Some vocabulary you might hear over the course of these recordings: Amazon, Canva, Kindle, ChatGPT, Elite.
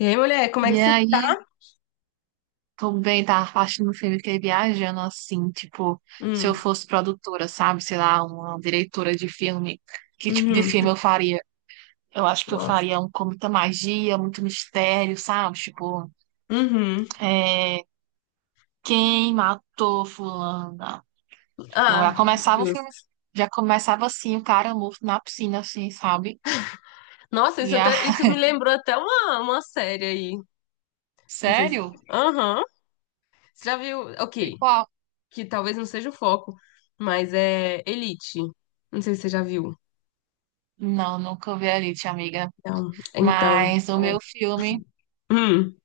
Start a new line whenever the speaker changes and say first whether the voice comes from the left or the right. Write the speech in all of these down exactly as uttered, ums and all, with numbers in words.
left: E aí, mulher, como é que
right: E
left: você tá?
right: aí, tô bem, tava assistindo um filme que é viajando assim, tipo, se eu
left: Hum,
right: fosse produtora, sabe? Sei lá, uma diretora de filme, que tipo de filme
left: uhum,
right: eu faria? Eu acho que eu
left: nossa,
right: faria um com muita magia, muito mistério, sabe? Tipo,
left: uhum.
right: é, quem matou fulana? Tipo, já
left: Ah,
right: começava o filme,
left: justo.
right: já começava assim, o cara morto na piscina, assim, sabe?
left: Nossa, isso,
right: E a...
left: até, isso me lembrou até uma, uma série aí. Não sei se.
right: Sério?
left: Aham. Você já viu?
right: E
left: Ok,
right: qual?
left: que talvez não seja o foco, mas é Elite. Não sei se você já viu.
right: Não, nunca vi a Elite, amiga.
left: Então, então,
right: Mas o
left: é.
right: meu filme.
left: Hum,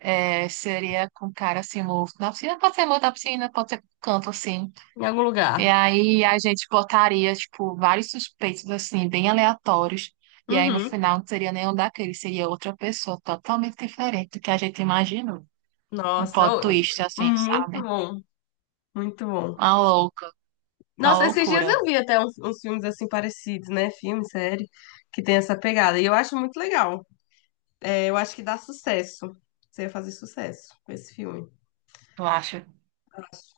right: É, seria com um cara assim, morto na piscina, pode ser morto na piscina, pode ser com canto assim.
left: Em algum
right: E
left: lugar.
right: aí a gente botaria, tipo, vários suspeitos assim, bem aleatórios. E aí no
left: Uhum.
right: final não seria nenhum daqueles, seria outra pessoa totalmente diferente do que a gente imaginou. Um
left: Nossa,
right: plot
left: ô,
right: twist, assim,
left: muito
right: sabe?
left: bom, muito bom.
right: Uma louca, uma
left: Nossa, esses dias eu
right: loucura,
left: vi até uns, uns filmes assim parecidos, né? Filme, série, que tem essa pegada. E eu acho muito legal. É, eu acho que dá sucesso. Você ia fazer sucesso com esse filme.
right: eu acho.
left: Acho.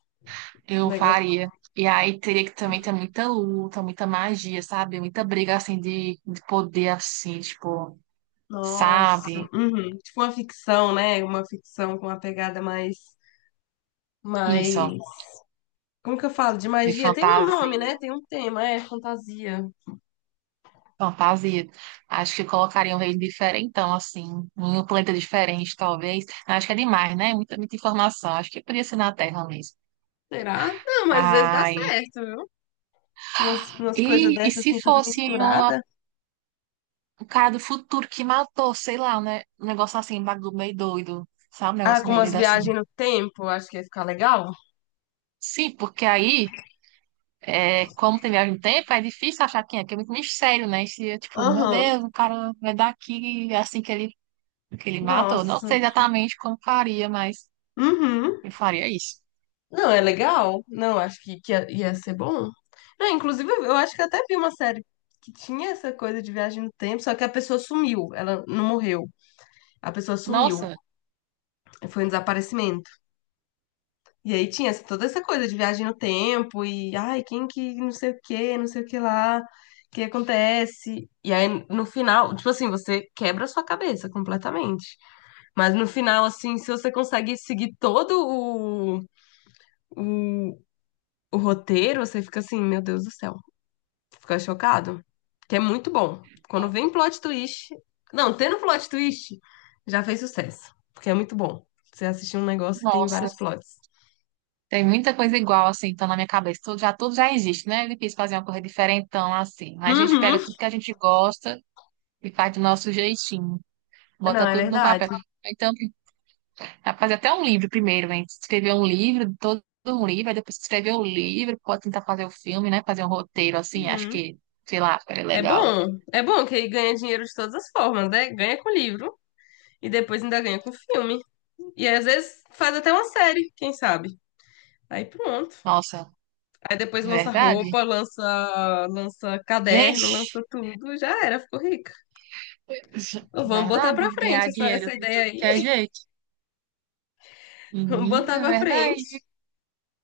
left: Um
right: Eu
left: negócio.
right: faria. E aí teria que também ter muita luta, muita magia, sabe? Muita briga assim de, de poder assim, tipo,
left: Nossa.
right: sabe?
left: Uhum. Tipo uma ficção, né? Uma ficção com uma pegada mais. Mais.
right: Isso.
left: Como que eu falo? De
right: De
left: magia? Tem um nome, né?
right: fantasia.
left: Tem um tema, é fantasia.
right: Fantasia. Acho que colocaria um rei diferentão, assim, em um planeta diferente, talvez. Acho que é demais, né? Muita, muita informação. Acho que podia ser na Terra mesmo.
left: Será? Não, mas às vezes dá
right: Ai.
left: certo, viu? Umas, umas coisas
right: E, e
left: dessas
right: se
left: assim, tudo
right: fosse uma-
left: misturada.
right: um cara do futuro que matou, sei lá, né? Um negócio assim, um bagulho meio doido. Sabe? Um
left: Ah,
right: negócio
left: com
right: meio
left: umas
right: doido assim.
left: viagens no tempo, acho que ia ficar legal.
right: Sim, porque aí. É, como tem viagem no tempo, é difícil achar quem é, porque é muito mistério, né? E se, é, tipo, meu
left: Aham.
right: Deus, o cara vai daqui assim que ele que ele matou. Não
left: Nossa.
right: sei exatamente como faria, mas
left: Uhum.
right: eu faria isso.
left: Não, é legal. Não, acho que, que ia, ia ser bom. Não, inclusive, eu acho que eu até vi uma série que tinha essa coisa de viagem no tempo, só que a pessoa sumiu. Ela não morreu. A pessoa sumiu.
right: Nossa,
left: Foi um desaparecimento. E aí tinha essa- toda essa coisa de viagem no tempo e, ai, quem que não sei o que, não sei o que lá, o que acontece. E aí, no final, tipo assim, você quebra a sua cabeça completamente. Mas no final, assim, se você consegue seguir todo o, o, o roteiro, você fica assim, meu Deus do céu. Ficou chocado? Que é muito bom. Quando vem plot twist. Não, tendo plot twist, já fez sucesso. Porque é muito bom. Você assistir um negócio que tem
right: nossa.
left: vários plots.
right: Tem muita coisa igual, assim, então na minha cabeça. Tudo já, tudo já existe, né? É difícil fazer uma coisa diferentão, assim. Mas a gente
left: Uhum.
right: pega tudo que a gente gosta e faz do nosso jeitinho. Bota
left: Não, é
right: tudo no
left: verdade.
right: papel. Então, dá pra fazer até um livro primeiro, hein? Escrever um livro, todo um livro, aí depois escrever o livro, pode tentar fazer o filme, né? Fazer um roteiro, assim, acho
left: Uhum.
right: que, sei lá, ficaria
left: É
right: legal.
left: bom. É bom que aí ganha dinheiro de todas as formas, né? Ganha com livro e depois ainda ganha com filme. E às vezes faz até uma série, quem sabe? Aí pronto.
right: Nossa,
left: Aí depois lança
right: verdade?
left: roupa, lança, lança caderno, lança
right: Gente.
left: tudo. Já era, ficou rica. Então, vamos botar
right: Verdade,
left: pra frente
right: ganhar
left: essa,
right: dinheiro
left: essa
right: de
left: ideia
right: tudo
left: aí.
right: que é jeito.
left: Vamos botar
right: Menina, é
left: pra frente.
right: verdade.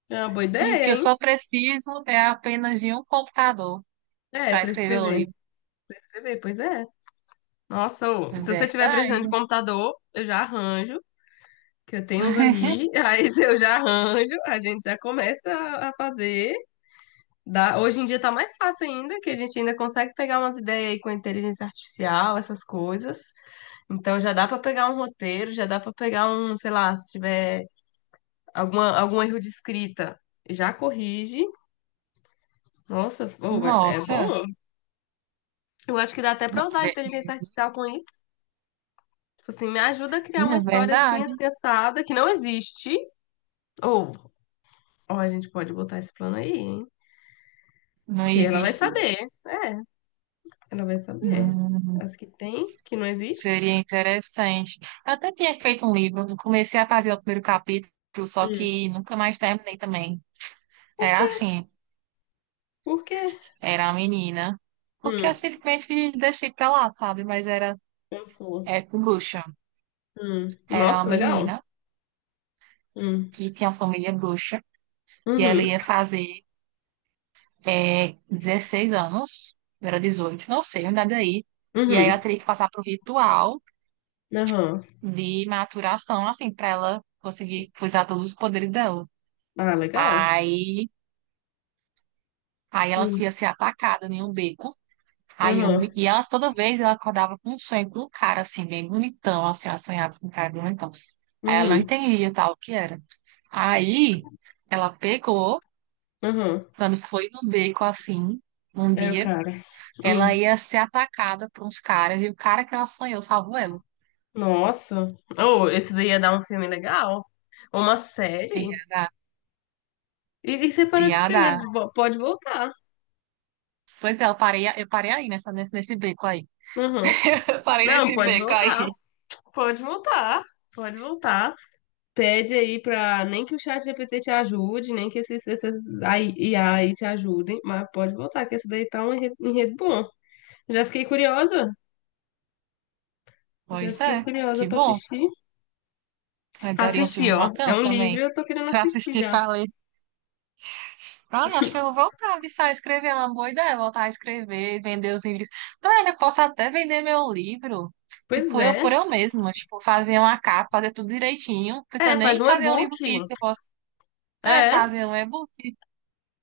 left: É uma boa
right: E o que
left: ideia,
right: eu
left: hein?
right: só preciso é apenas de um computador
left: É,
right: para
left: pra
right: escrever o
left: escrever.
right: livro.
left: Pra escrever, pois é. Nossa, ô,
right: É
left: se você tiver precisando de
right: verdade.
left: computador, eu já arranjo, que eu tenho uns ali. Aí eu já arranjo, a gente já começa a a fazer. Dá. Hoje em dia tá mais fácil ainda, que a gente ainda consegue pegar umas ideias aí com inteligência artificial, essas coisas. Então já dá pra pegar um roteiro, já dá pra pegar um, sei lá, se tiver alguma, algum erro de escrita, já corrige. Nossa, ô, é
right: Nossa,
left: bom. Eu acho que dá até pra
right: não,
left: usar a
right: ve-
left: inteligência artificial com isso. Tipo assim, me ajuda a criar
right: menina,
left: uma
right: é
left: história assim,
right: verdade.
left: assim, assada, que não existe. Ou, ó, a gente pode botar esse plano aí, hein?
right: Não
left: Porque ela vai
right: existe.
left: saber. É, ela vai saber.
right: Hum,
left: As que tem, que não existe.
right: seria interessante. Eu até tinha feito um livro, eu comecei a fazer o primeiro capítulo, só
left: Hum.
right: que nunca mais terminei também.
left: Por quê?
right: Era assim,
left: Por quê?
right: era a menina. Porque eu
left: Hum,
right: simplesmente deixei pra lá, sabe? Mas era,
left: Pensou.
right: era com bruxa.
left: Hum.
right: Era uma
left: Nossa, legal.
right: menina
left: Hum.
right: que tinha família bruxa e ela
left: Uhum.
right: ia fazer é, dezesseis anos, eu era dezoito, não sei, nada aí. E aí
left: Uhum.
right: ela teria que passar por ritual
left: Aham.
right: de maturação, assim, para ela conseguir usar todos os poderes dela.
left: Ah, legal.
right: Aí, aí ela
left: Hum.
right: ia ser atacada em um beco. Aí eu,
left: Aham.
right: e ela toda vez ela acordava com um sonho com um cara assim, bem bonitão, assim, ela sonhava com um cara bem bonitão. Aí ela não
left: Uhum.
right: entendia tal o que era. Aí ela pegou.
left: Aham.
right: Quando foi no beco assim, um
left: É o
right: dia,
left: cara. Hum.
right: ela ia ser atacada por uns caras e o cara que ela sonhou salvou ela.
left: Nossa. Oh, esse daí ia dar um filme legal. Uma série.
right: Ia dar,
left: E, e você parou de
right: ia dar.
left: escrever. Vo- Pode voltar.
right: Pois é, eu parei, eu parei aí nessa, nesse, nesse beco aí.
left: Uhum.
right: Eu parei
left: Não,
right: nesse
left: pode
right: beco
left: voltar.
right: aí.
left: Pode voltar. Pode voltar. Pede aí pra. Nem que o chat G P T te ajude, nem que esses, esses A I I A aí te ajudem, mas pode voltar, que esse daí tá um enredo, enredo bom. Já fiquei curiosa. Já
right: Pois é,
left: fiquei curiosa
right: que
left: pra
right: bom.
left: assistir.
right: Mas daria um
left: Assistir,
right: filme
left: ó. É
right: bacana
left: um livro e
right: também.
left: eu tô querendo
right: Pra
left: assistir
right: assistir,
left: já.
right: falei. Olha, acho que eu vou voltar viu, a escrever, é uma boa ideia, voltar a escrever, vender os livros. Olha, eu posso até vender meu livro,
left: Pois
right: tipo, eu
left: é.
right: por eu mesma, tipo, fazer uma capa, fazer tudo direitinho, não precisa
left: É, faz
right: nem
left: um
right: fazer um
left: e-book.
right: livro físico, eu posso, é,
left: É,
right: fazer um e-book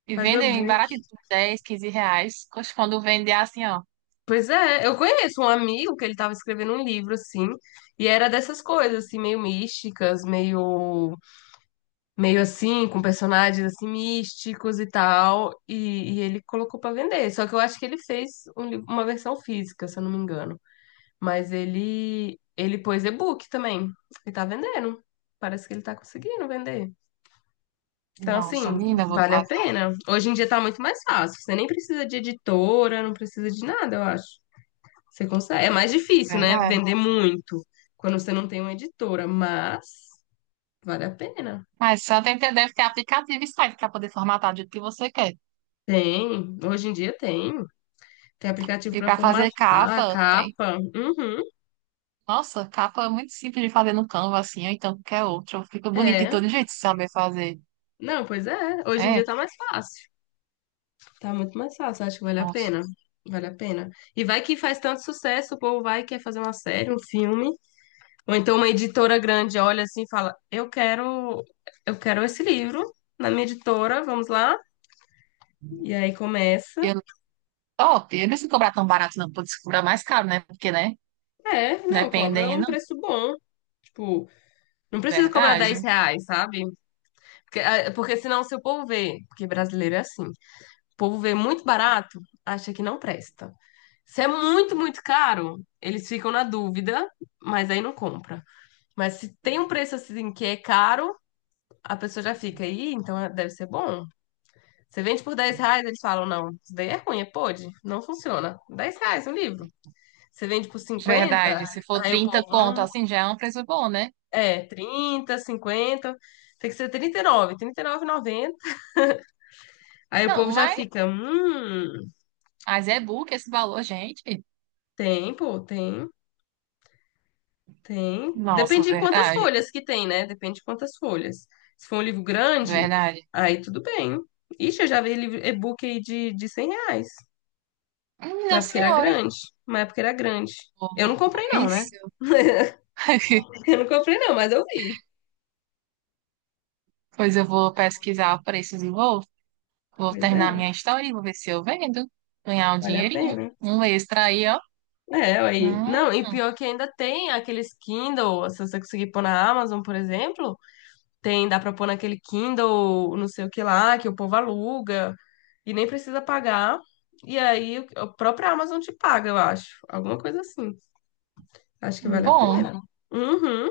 right: e
left: faz um
right: vender baratinho,
left: e-book.
right: por dez, quinze reais. Poxa, quando vender assim, ó,
left: Pois é, eu conheço um amigo que ele tava escrevendo um livro assim, e era dessas coisas assim meio místicas, meio meio assim, com personagens assim místicos e tal, e, e ele colocou pra vender. Só que eu acho que ele fez um li- uma versão física, se eu não me engano, mas ele ele pôs e-book também e tá vendendo. Parece que ele tá conseguindo vender. Então,
right: nossa,
left: assim,
right: menina, eu vou
left: vale a
right: fazer,
left: pena. Hoje em dia tá muito mais fácil. Você nem precisa de editora, não precisa de nada, eu acho. Você consegue. É mais difícil, né?
right: verdade.
left: Vender muito quando você não tem uma editora, mas vale a pena.
right: Mas só tem que, ter, deve ter aplicativo e site para poder formatar do jeito que você quer.
left: Tem, hoje em dia tem. Tem aplicativo
right: E
left: para
right: para fazer
left: formatar,
right: capa, tem-
left: capa. Uhum,
right: nossa, capa é muito simples de fazer no Canva, assim, ou então qualquer outro. Fica bonito de
left: é.
right: todo jeito se saber fazer.
left: Não, pois é. Hoje em
right: É,
left: dia tá mais fácil. Tá muito mais fácil, acho que vale a
right: nossa.
left: pena. Vale a pena. E vai que faz tanto sucesso, o povo vai e quer fazer uma série, um filme. Ou então uma editora grande olha assim e fala: eu quero, eu quero esse livro na minha editora, vamos lá. E aí começa.
right: Eu, top. Eu não se cobrar tão barato, não. Pode se cobrar mais caro, né? Porque, né?
left: É, não, cobra é um
right: Dependendo.
left: preço bom. Tipo, não precisa cobrar dez
right: Verdade.
left: reais, sabe? Porque, ah, porque senão se o povo vê, porque brasileiro é assim, o povo vê muito barato, acha que não presta. Se é muito, muito caro, eles ficam na dúvida, mas aí não compra. Mas se tem um preço assim que é caro, a pessoa já fica aí, então é- deve ser bom. Você vende por dez reais, eles falam, não, isso daí é ruim, é pode, não funciona. Dez reais um livro. Você vende por cinquenta,
right: Verdade. Se for
left: aí o
right: trinta
left: povo,
right: conto,
left: "Hum."
right: assim, já é um preço bom, né?
left: É, trinta cinquenta, tem que ser trinta e nove, noventa. Aí o
right: Não,
left: povo já
right: mas,
left: fica, hum.
right: mas é book esse valor, gente.
left: Tem, pô, tem, tem.
right: Nossa,
left: Depende de quantas
right: verdade.
left: folhas que tem, né? Depende de quantas folhas. Se for um livro grande,
right: Verdade.
left: aí tudo bem. Ixi, eu já vi livro e-book aí de, de cem reais. Mas
right: Minha
left: é porque era
right: senhora.
left: grande, mas é porque era grande. Eu não comprei não, né?
right: Pois,
left: Eu não comprei não, mas eu vi.
right: pois eu vou pesquisar preços e vou. Vou
left: Pois
right: terminar
left: é,
right: minha história e vou ver se eu vendo. Ganhar um
left: vale a
right: dinheirinho.
left: pena.
right: Um extra aí, ó.
left: É, aí.
right: Hum,
left: Não, e pior que ainda tem aqueles Kindle, se você conseguir pôr na Amazon, por exemplo. Tem, dá pra pôr naquele Kindle, não sei o que lá, que o povo aluga e nem precisa pagar. E aí o- a própria Amazon te paga, eu acho. Alguma coisa assim. Acho que vale a
right: bom.
left: pena. É. Uhum,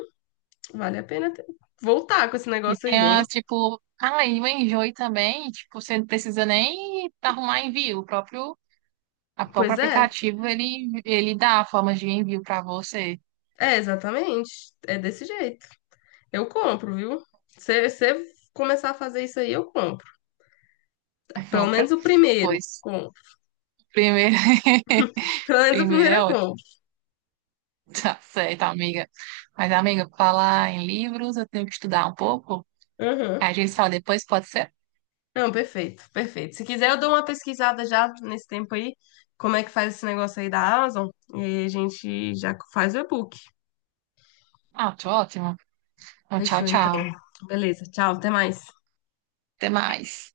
left: vale a pena ter- voltar com esse
right: E
left: negócio
right: tem
left: aí, hein?
right: umas, tipo... Ah, e o enjoy também. Tipo, você não precisa nem arrumar envio. O próprio, a, o próprio
left: Pois é,
right: aplicativo, ele, ele dá formas de envio pra você.
left: é exatamente. É desse jeito. Eu compro, viu? Se você começar a fazer isso aí, eu compro.
right: Aí,
left: Pelo menos
right: compra.
left: o primeiro.
right: Pois,
left: Compro.
right: primeiro...
left: Pelo menos o
right: primeiro
left: primeiro
right: é
left: eu
right: ótimo.
left: compro.
right: Tá certo, amiga. Mas, amiga, falar em livros, eu tenho que estudar um pouco.
left: Uhum.
right: Aí a gente fala depois, pode ser?
left: Não, perfeito, perfeito. Se quiser, eu dou uma pesquisada já nesse tempo aí, como é que faz esse negócio aí da Amazon, e aí a gente já faz o e-book.
right: Ah, tá ótimo. Então, tchau,
left: Fechou,
right: tchau.
left: então. Beleza, tchau, até mais.
right: Até mais.